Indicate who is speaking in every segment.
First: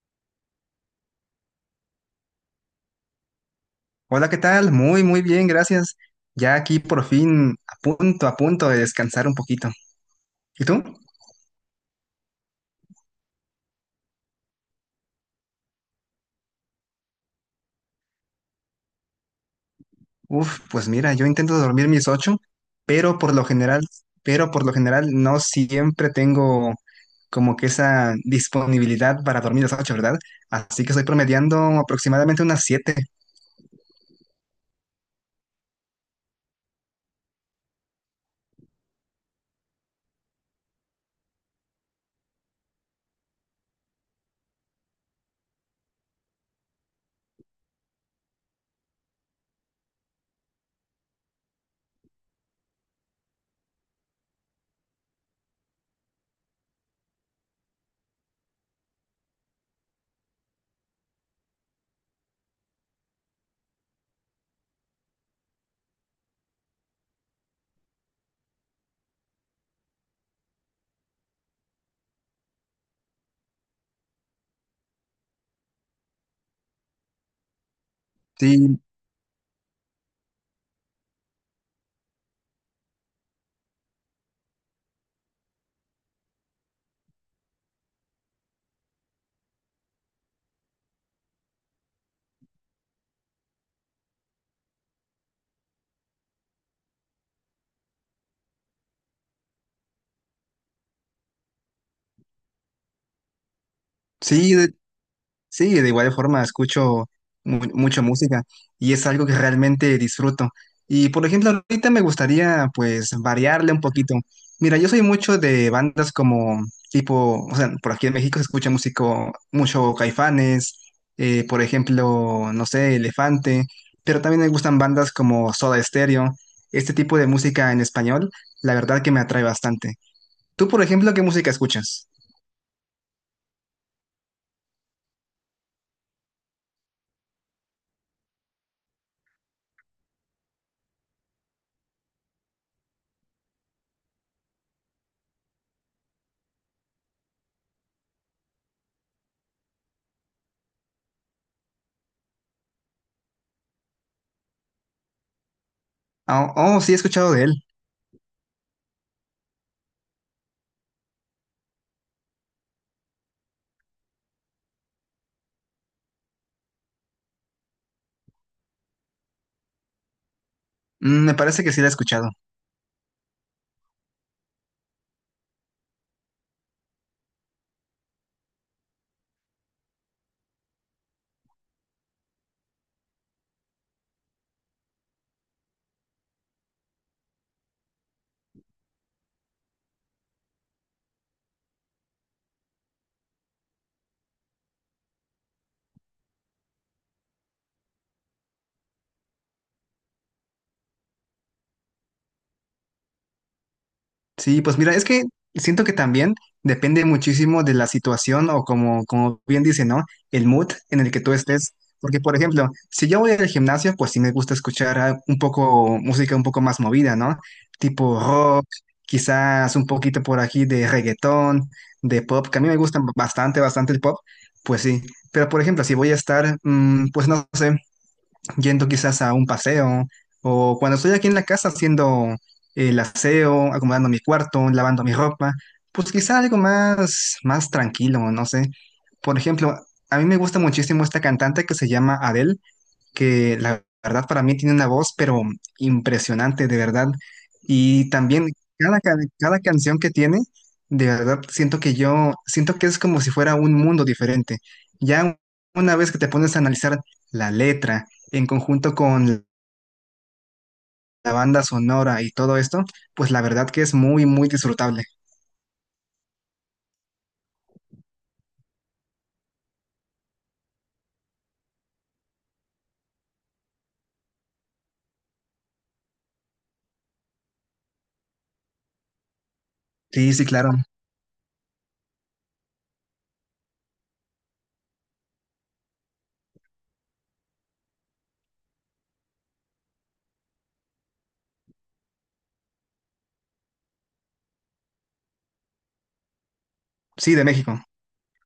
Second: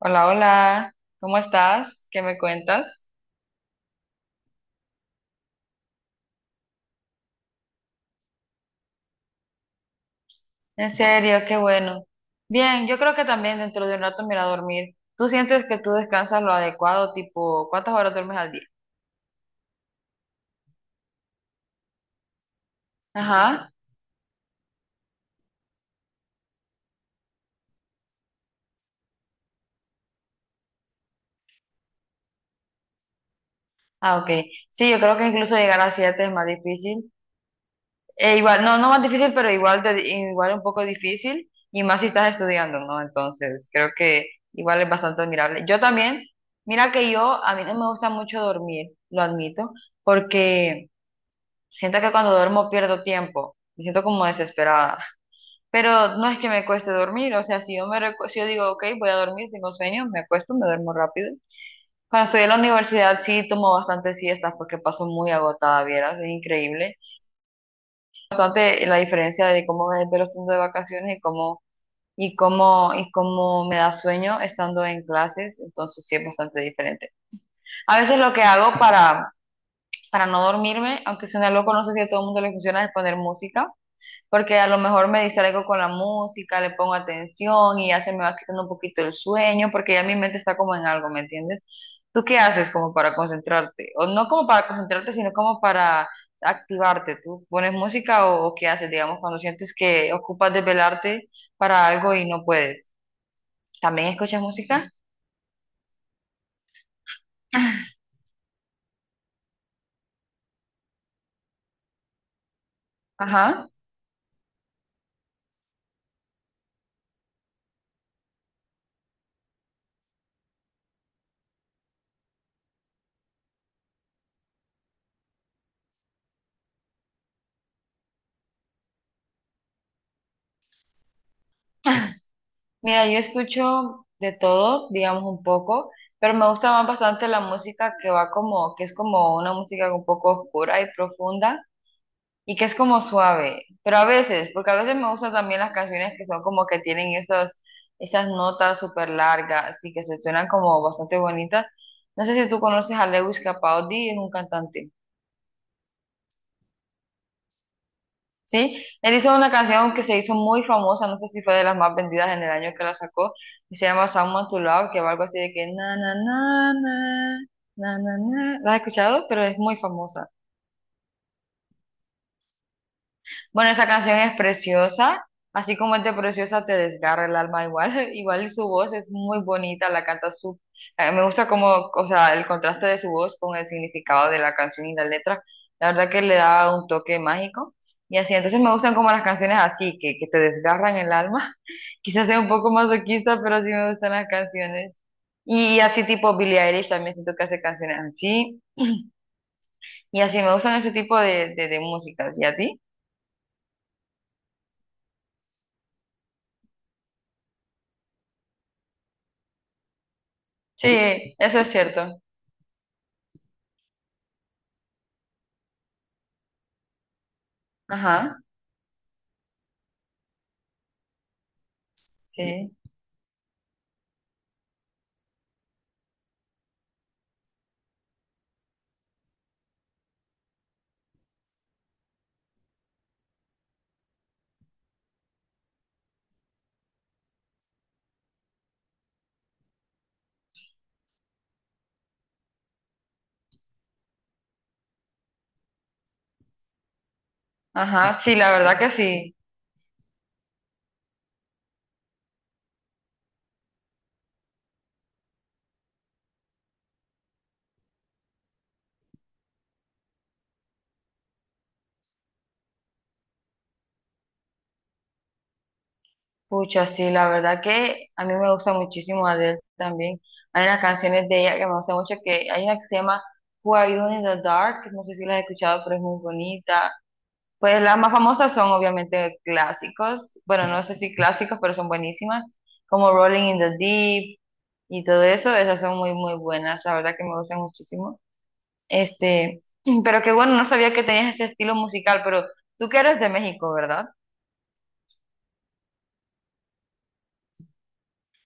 Speaker 1: Hola, hola, ¿cómo estás? ¿Qué me cuentas?
Speaker 2: Hola, ¿qué tal? Muy bien, gracias. Ya aquí por fin a punto de descansar un poquito. ¿Y tú?
Speaker 1: En serio, qué bueno. Bien, yo creo que también dentro de un rato me iré a dormir. ¿Tú sientes que tú descansas lo adecuado, tipo, cuántas horas duermes al día?
Speaker 2: Pues mira, yo intento dormir mis ocho, pero por lo
Speaker 1: Ajá.
Speaker 2: general, pero por lo general no siempre tengo como que esa disponibilidad para dormir las ocho, ¿verdad? Así que estoy promediando aproximadamente unas siete.
Speaker 1: Ah, ok. Sí, yo creo que incluso llegar a siete es más difícil. Igual, no, no más difícil, pero igual, igual un poco difícil, y más si estás estudiando, ¿no? Entonces, creo que igual es bastante admirable. Yo también, mira que yo, a mí no me gusta mucho dormir, lo admito, porque... Siento que cuando duermo pierdo tiempo, me siento como desesperada, pero no es que me cueste dormir, o sea, si yo si yo digo, ok, voy a dormir, tengo sueño, me acuesto, me duermo rápido. Cuando estoy en la universidad sí tomo bastantes siestas porque paso muy agotada, vieras, es increíble. Bastante la diferencia de cómo me desvelo estando de vacaciones y cómo me da sueño estando en clases, entonces sí es bastante diferente. A veces lo que hago
Speaker 2: Sí,
Speaker 1: para no dormirme, aunque suena loco, no sé si a todo el mundo le funciona, es poner música. Porque a lo mejor me distraigo con la música, le pongo atención y ya se me va quitando un poquito el sueño, porque ya mi mente está como en algo, ¿me entiendes? ¿Tú qué haces como para concentrarte? O no como para concentrarte, sino como para activarte. ¿Tú pones música o, qué haces, digamos, cuando sientes que ocupas desvelarte para algo y no puedes? ¿También escuchas
Speaker 2: sí,
Speaker 1: música?
Speaker 2: Sí, de igual forma escucho mucha música y es algo que realmente disfruto. Y por ejemplo, ahorita me gustaría pues
Speaker 1: Ajá.
Speaker 2: variarle un poquito. Mira, yo soy mucho de bandas como tipo, o sea, por aquí en México se escucha músico, mucho Caifanes, por ejemplo, no sé, Elefante, pero también me gustan bandas como Soda Stereo, este tipo de música en español, la verdad que me atrae bastante. ¿Tú, por ejemplo, qué música escuchas?
Speaker 1: Mira, yo escucho de todo, digamos un poco, pero me gusta más bastante la música que va como, que es como una música un poco oscura y profunda y que es como suave, pero a veces, porque a veces me gustan también las canciones que son como que tienen esos, esas notas súper largas y que se suenan como bastante bonitas. No sé si tú conoces a Lewis Capaldi, es un cantante.
Speaker 2: Oh, sí, he escuchado de él.
Speaker 1: ¿Sí? Él hizo una canción que se hizo muy famosa, no sé si fue de las más vendidas en el año que la sacó, y se llama Someone to Love, que va algo así de que na na na na na na na. ¿La has escuchado? Pero es muy famosa.
Speaker 2: Mm, me parece que sí la he escuchado.
Speaker 1: Bueno, esa canción es preciosa, así como es de preciosa te desgarra el alma igual, igual su voz es muy bonita, la canta su, me gusta como, o sea, el contraste de su voz con el significado de la canción y la letra, la verdad que le da un toque mágico y así, entonces me gustan como las canciones así, que te desgarran el alma, quizás sea un poco masoquista, pero sí me gustan las canciones y así tipo Billie Eilish también siento que hace canciones así y así me gustan ese tipo de músicas, ¿y a ti?
Speaker 2: Sí, pues mira, es que siento que también depende muchísimo de la situación o como, como bien dice, ¿no? El mood
Speaker 1: Sí,
Speaker 2: en el que tú
Speaker 1: eso es
Speaker 2: estés.
Speaker 1: cierto.
Speaker 2: Porque, por ejemplo, si yo voy al gimnasio, pues sí me gusta escuchar un poco música un poco más movida, ¿no? Tipo
Speaker 1: Ajá.
Speaker 2: rock, quizás un poquito por aquí de reggaetón, de pop, que a mí
Speaker 1: Sí.
Speaker 2: me gusta bastante el pop, pues sí. Pero, por ejemplo, si voy a estar, pues no sé yendo quizás a un paseo, o cuando estoy aquí en la casa haciendo el aseo, acomodando mi cuarto, lavando mi ropa, pues quizás algo más tranquilo, no sé. Por ejemplo, a mí me gusta muchísimo esta cantante que se llama Adele, que la verdad para mí tiene una voz, pero impresionante, de verdad. Y
Speaker 1: Ajá, sí,
Speaker 2: también
Speaker 1: la verdad que sí.
Speaker 2: cada canción que tiene, de verdad siento que siento que es como si fuera un mundo diferente. Ya una vez que te pones a analizar la letra en conjunto con la banda sonora y todo esto, pues la verdad que es muy disfrutable.
Speaker 1: Pucha, sí, la verdad que a mí me gusta muchísimo Adele también. Hay unas canciones de ella que me gustan mucho, que hay una que se llama Who Are You in the Dark, no sé si la has escuchado, pero es muy bonita. Pues las más famosas son obviamente
Speaker 2: Sí,
Speaker 1: clásicos,
Speaker 2: sí,
Speaker 1: bueno,
Speaker 2: claro.
Speaker 1: no sé si clásicos, pero son buenísimas, como Rolling in the Deep y todo eso, esas son muy, muy buenas, la verdad que me gustan muchísimo. Este, pero que bueno, no sabía que tenías ese estilo musical, pero tú que eres de México, ¿verdad?
Speaker 2: Sí, de México.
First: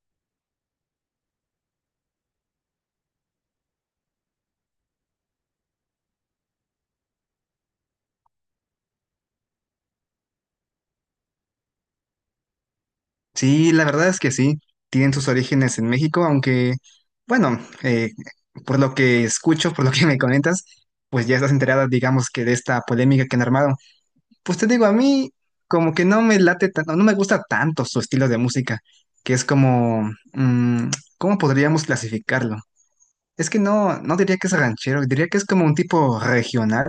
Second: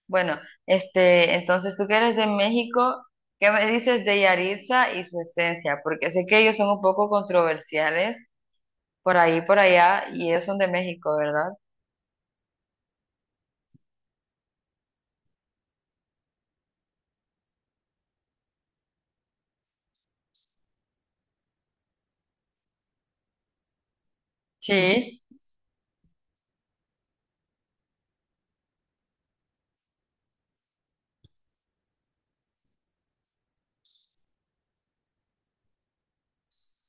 Speaker 1: Bueno, entonces tú que eres de México, ¿qué me dices de Yaritza y su esencia? Porque sé que ellos son un poco controversiales por ahí, por allá, y ellos son de México, ¿verdad?
Speaker 2: Sí, la verdad es que sí, tienen sus orígenes en México, aunque, bueno, por lo que escucho, por lo que me comentas, pues ya estás enterada, digamos, que de esta polémica que han armado. Pues te digo, a
Speaker 1: Sí,
Speaker 2: mí como que no me late tanto, no me gusta tanto su estilo de música, que es como, mm, ¿cómo podríamos clasificarlo? Es que no, no diría que es ranchero, diría que es como un tipo regional,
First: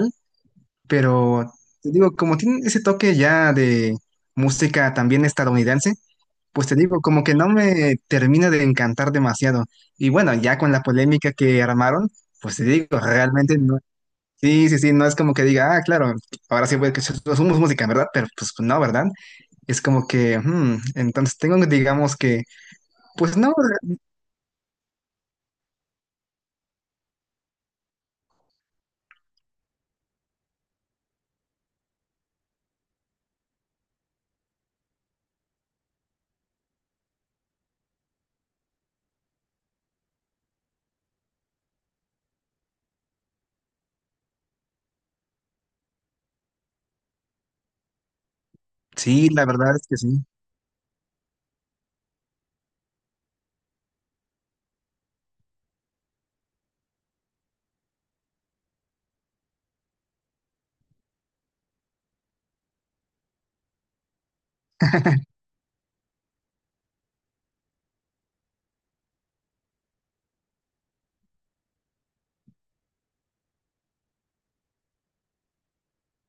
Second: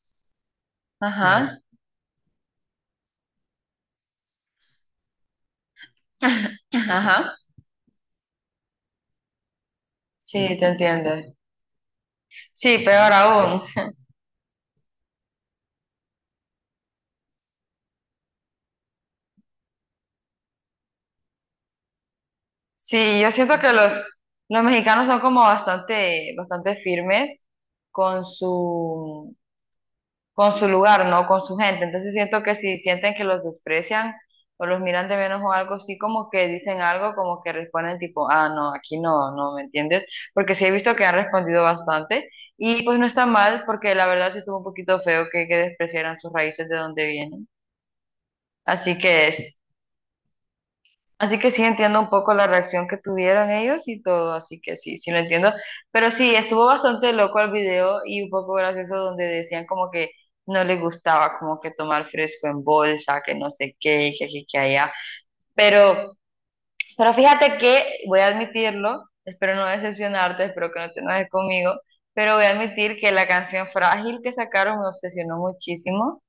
Speaker 2: pero
Speaker 1: ajá,
Speaker 2: te digo, como tiene ese toque ya de música también estadounidense, pues te digo, como que
Speaker 1: ajá,
Speaker 2: no me termina de encantar demasiado. Y bueno,
Speaker 1: sí,
Speaker 2: ya
Speaker 1: te
Speaker 2: con la polémica
Speaker 1: entiendo.
Speaker 2: que armaron, pues te
Speaker 1: Sí,
Speaker 2: digo,
Speaker 1: peor
Speaker 2: realmente
Speaker 1: aún.
Speaker 2: no. Sí, sí, sí, no es como que diga, ah, claro, ahora sí, pues que somos música, ¿verdad? Pero pues no, ¿verdad? Es como que, entonces tengo, digamos que,
Speaker 1: Sí, yo
Speaker 2: pues no,
Speaker 1: siento que los mexicanos son como bastante, bastante firmes con su con su lugar, ¿no? Con su gente. Entonces siento que si sienten que los desprecian o los miran de menos o algo así, como que dicen algo, como que responden tipo, ah, no, aquí no, no, ¿me entiendes? Porque sí he visto que han respondido bastante y pues no está mal porque la verdad sí estuvo un poquito feo que despreciaran sus raíces de donde vienen. Así
Speaker 2: sí,
Speaker 1: que
Speaker 2: la verdad es que sí.
Speaker 1: Así que sí entiendo un poco la reacción que tuvieron ellos y todo, así que sí, sí lo entiendo. Pero sí, estuvo bastante loco el video y un poco gracioso donde decían como que no les gustaba como que tomar fresco en bolsa, que no sé qué, y que aquí, que allá. Pero, pero fíjate que, voy a admitirlo, espero no decepcionarte, espero que no te enojes conmigo, pero voy a admitir que la canción Frágil que sacaron me obsesionó muchísimo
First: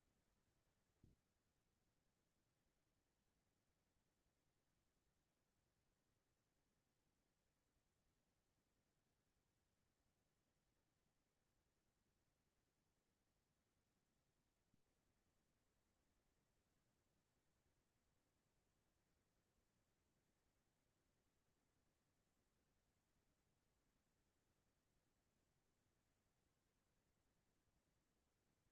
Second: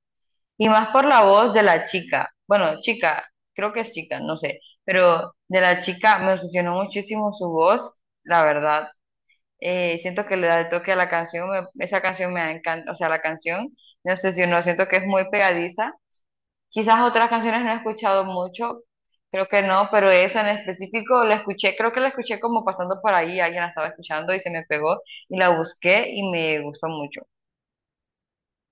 Speaker 1: y más por la voz de la chica. Bueno, chica, creo que es chica, no sé. Pero de la chica me obsesionó muchísimo su voz, la verdad. Siento que le da el toque a la canción. Esa canción me encanta. O sea, la canción me obsesionó. Siento que es muy pegadiza. Quizás otras canciones no he escuchado mucho. Creo que no, pero esa en específico la escuché. Creo que la escuché como pasando por ahí. Alguien la estaba escuchando y se me pegó. Y la busqué y me gustó mucho.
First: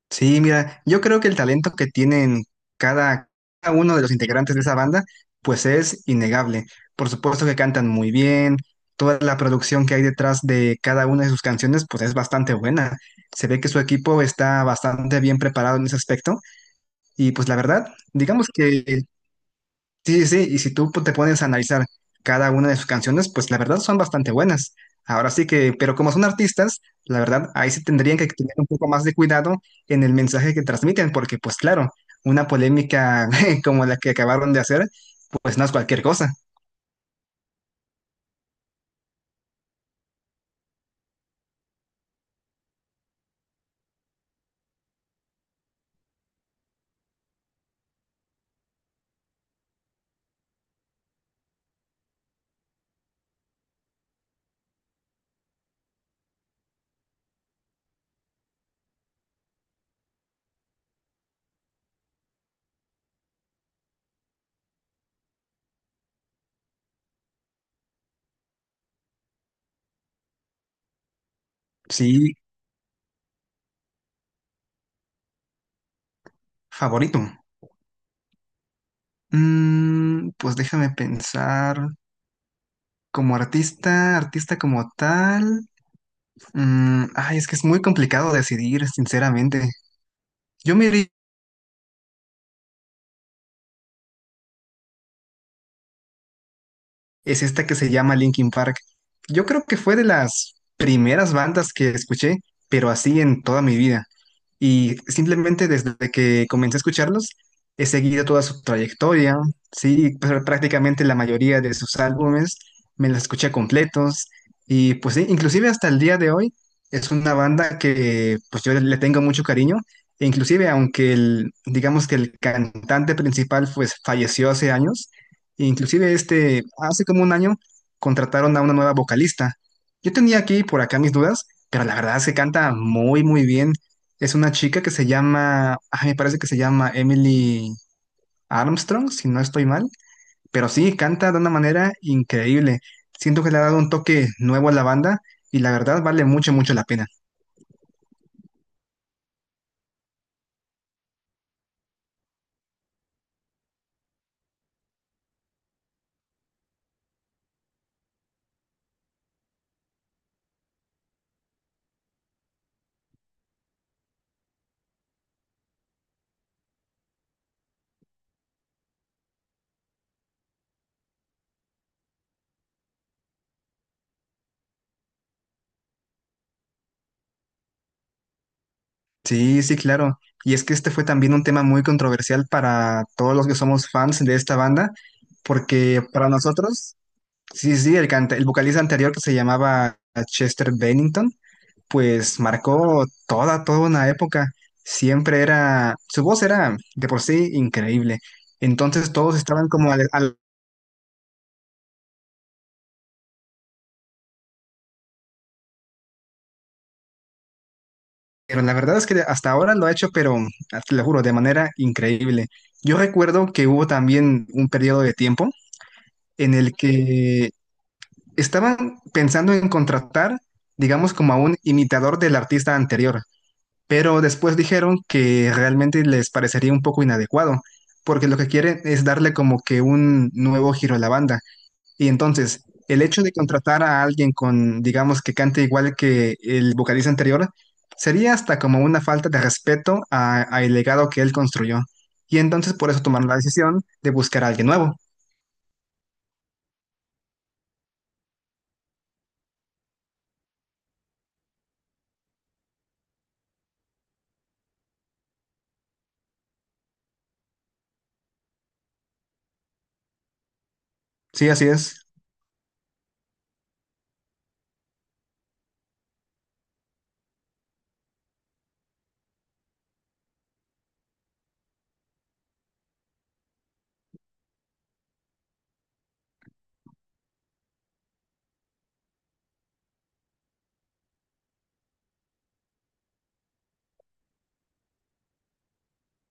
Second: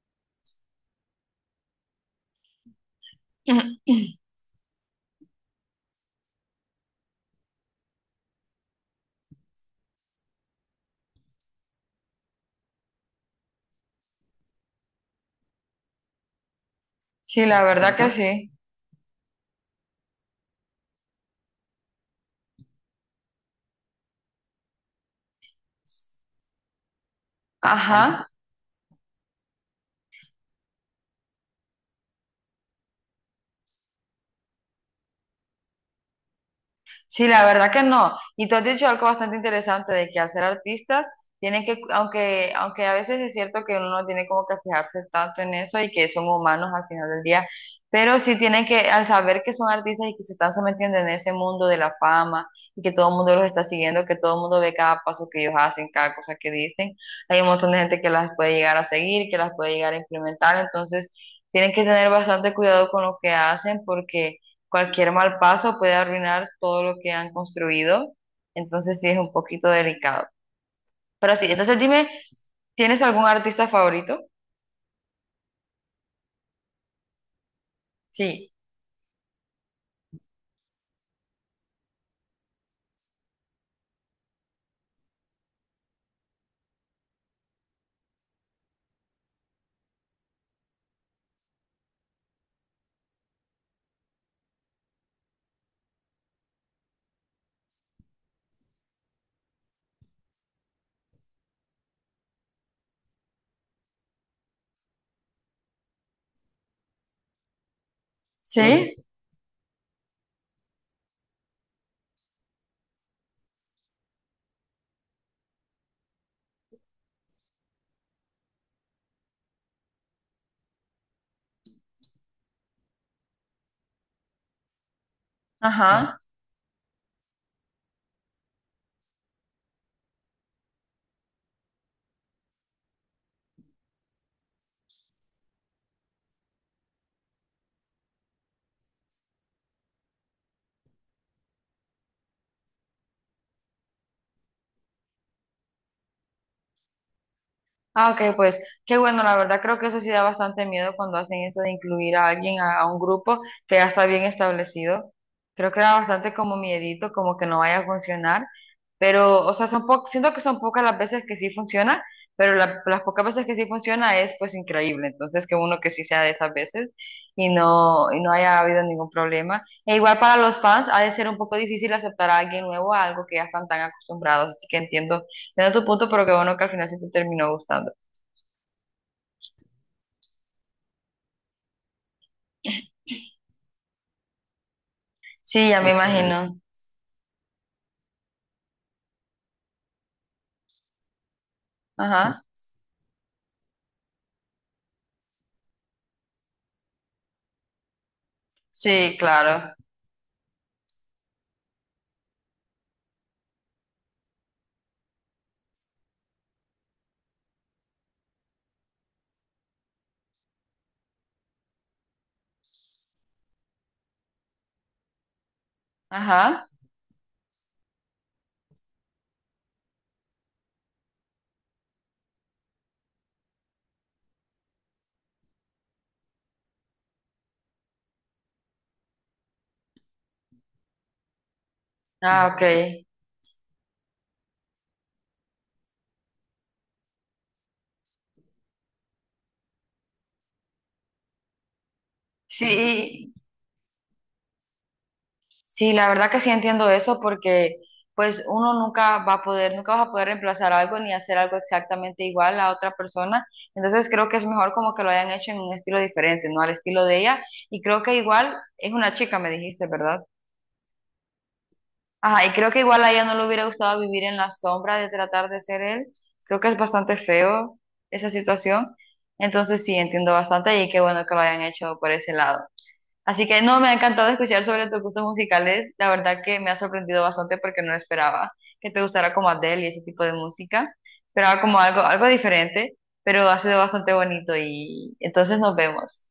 Speaker 2: Sí, mira, yo creo que el talento que tienen cada, cada uno de los integrantes de esa banda, pues es innegable. Por supuesto que cantan muy bien, toda la producción que hay detrás de cada una de sus canciones, pues es bastante buena. Se ve que su equipo está bastante bien preparado en ese aspecto y
Speaker 1: Sí,
Speaker 2: pues la
Speaker 1: la
Speaker 2: verdad,
Speaker 1: verdad que algo,
Speaker 2: digamos
Speaker 1: sí.
Speaker 2: que sí, sí, sí, y si tú pues, te pones a analizar cada una de sus canciones, pues la verdad son bastante buenas. Ahora sí que, pero como son artistas, la verdad, ahí sí tendrían que
Speaker 1: Ajá.
Speaker 2: tener un poco más de cuidado en el mensaje que transmiten, porque pues claro, una polémica como la que acabaron de hacer, pues no es cualquier cosa.
Speaker 1: Sí, la verdad que no. Y tú has dicho algo bastante interesante de que al ser artistas, tienen que, aunque, aunque a veces es cierto que uno no tiene como que fijarse tanto en eso y que son humanos al final del día, pero sí tienen que, al saber que son artistas y que se están sometiendo en ese mundo de la fama y que todo el mundo los está siguiendo, que todo el mundo ve cada paso que ellos hacen, cada cosa que dicen, hay un montón de gente que las puede llegar a seguir, que las puede llegar a implementar, entonces tienen que tener bastante cuidado con lo que hacen porque cualquier mal paso puede arruinar todo lo que han construido, entonces sí es un poquito delicado. Pero sí, entonces dime,
Speaker 2: Sí,
Speaker 1: ¿tienes algún artista favorito?
Speaker 2: favorito.
Speaker 1: Sí.
Speaker 2: Pues déjame pensar, como artista como tal, ay, es que es muy complicado decidir, sinceramente. Yo me iría es esta que se llama Linkin Park. Yo creo que fue de las primeras bandas que escuché, pero así en toda mi vida. Y simplemente desde que comencé a escucharlos, he seguido toda
Speaker 1: Sí.
Speaker 2: su
Speaker 1: Sí,
Speaker 2: trayectoria, sí, prácticamente la mayoría de sus álbumes me los escuché completos. Y pues sí, inclusive hasta el día de hoy es una banda que pues yo le tengo mucho cariño. E inclusive aunque el, digamos que el cantante principal pues falleció hace años, inclusive
Speaker 1: ajá.
Speaker 2: este, hace como un año contrataron a una nueva vocalista. Yo tenía aquí y por acá mis dudas, pero la verdad se canta muy bien. Es una chica que se llama, me parece que se llama Emily Armstrong, si no estoy mal, pero sí, canta de una manera increíble. Siento que le ha dado un toque nuevo a la banda y la verdad vale mucho la pena.
Speaker 1: Ah, ok, pues qué bueno, la verdad creo que eso sí da bastante miedo cuando hacen eso de incluir a alguien a un grupo que ya está bien establecido. Creo que da bastante como miedito, como que no vaya a funcionar, pero, o sea, siento que son pocas las veces que sí funciona, pero las pocas veces que sí funciona es pues increíble, entonces que uno que sí sea de esas veces y no haya habido ningún problema. E igual para los fans ha de ser un poco difícil aceptar a alguien nuevo a algo que ya están tan acostumbrados, así que entiendo. Entiendo tu punto, pero qué bueno que al final sí te terminó gustando.
Speaker 2: Sí, sí, claro. Y es que este fue también un tema muy controversial para todos los que somos fans de esta banda,
Speaker 1: Sí, ya me Ok.
Speaker 2: porque para
Speaker 1: imagino.
Speaker 2: nosotros... Sí, el, el vocalista anterior que se llamaba Chester Bennington, pues
Speaker 1: Ajá.
Speaker 2: marcó toda una época. Siempre era, su voz era de por sí increíble. Entonces
Speaker 1: Sí,
Speaker 2: todos estaban
Speaker 1: claro.
Speaker 2: como pero la verdad es que hasta ahora lo ha hecho, pero ah, te lo juro, de manera increíble. Yo recuerdo que hubo también un periodo de tiempo en
Speaker 1: Ajá.
Speaker 2: el que estaban pensando en contratar, digamos, como a un imitador del artista anterior. Pero después dijeron que realmente les parecería un poco inadecuado, porque lo que quieren es darle como que un nuevo giro a la banda. Y
Speaker 1: Ah, ok.
Speaker 2: entonces, el hecho de contratar a alguien con, digamos, que cante igual que el vocalista anterior, sería hasta como una falta de respeto a el legado que él construyó. Y entonces por eso tomaron
Speaker 1: Sí,
Speaker 2: la decisión de buscar a alguien nuevo.
Speaker 1: sí, la verdad que sí entiendo eso porque pues uno nunca va a poder, nunca vas a poder reemplazar algo ni hacer algo exactamente igual a otra persona. Entonces creo que es mejor como que lo hayan hecho en un estilo diferente, ¿no? Al estilo de ella. Y creo que igual es una chica, me dijiste, ¿verdad?
Speaker 2: Sí, así es.
Speaker 1: Ajá, y creo que igual a ella no le hubiera gustado vivir en la sombra de tratar de ser él. Creo que es bastante feo esa situación. Entonces sí, entiendo bastante y qué bueno que lo hayan hecho por ese lado. Así que no, me ha encantado escuchar sobre tus gustos musicales. La verdad que me ha sorprendido bastante porque no esperaba que te gustara como Adele y ese tipo de música. Esperaba como algo, algo diferente, pero ha sido bastante bonito y entonces nos vemos.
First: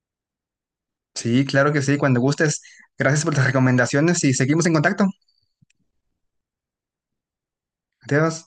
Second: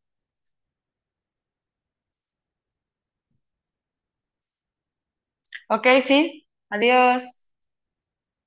Speaker 2: Sí, claro que sí, cuando gustes. Gracias por las recomendaciones y seguimos en contacto.
Speaker 1: Ok, sí, adiós.
Speaker 2: Adiós.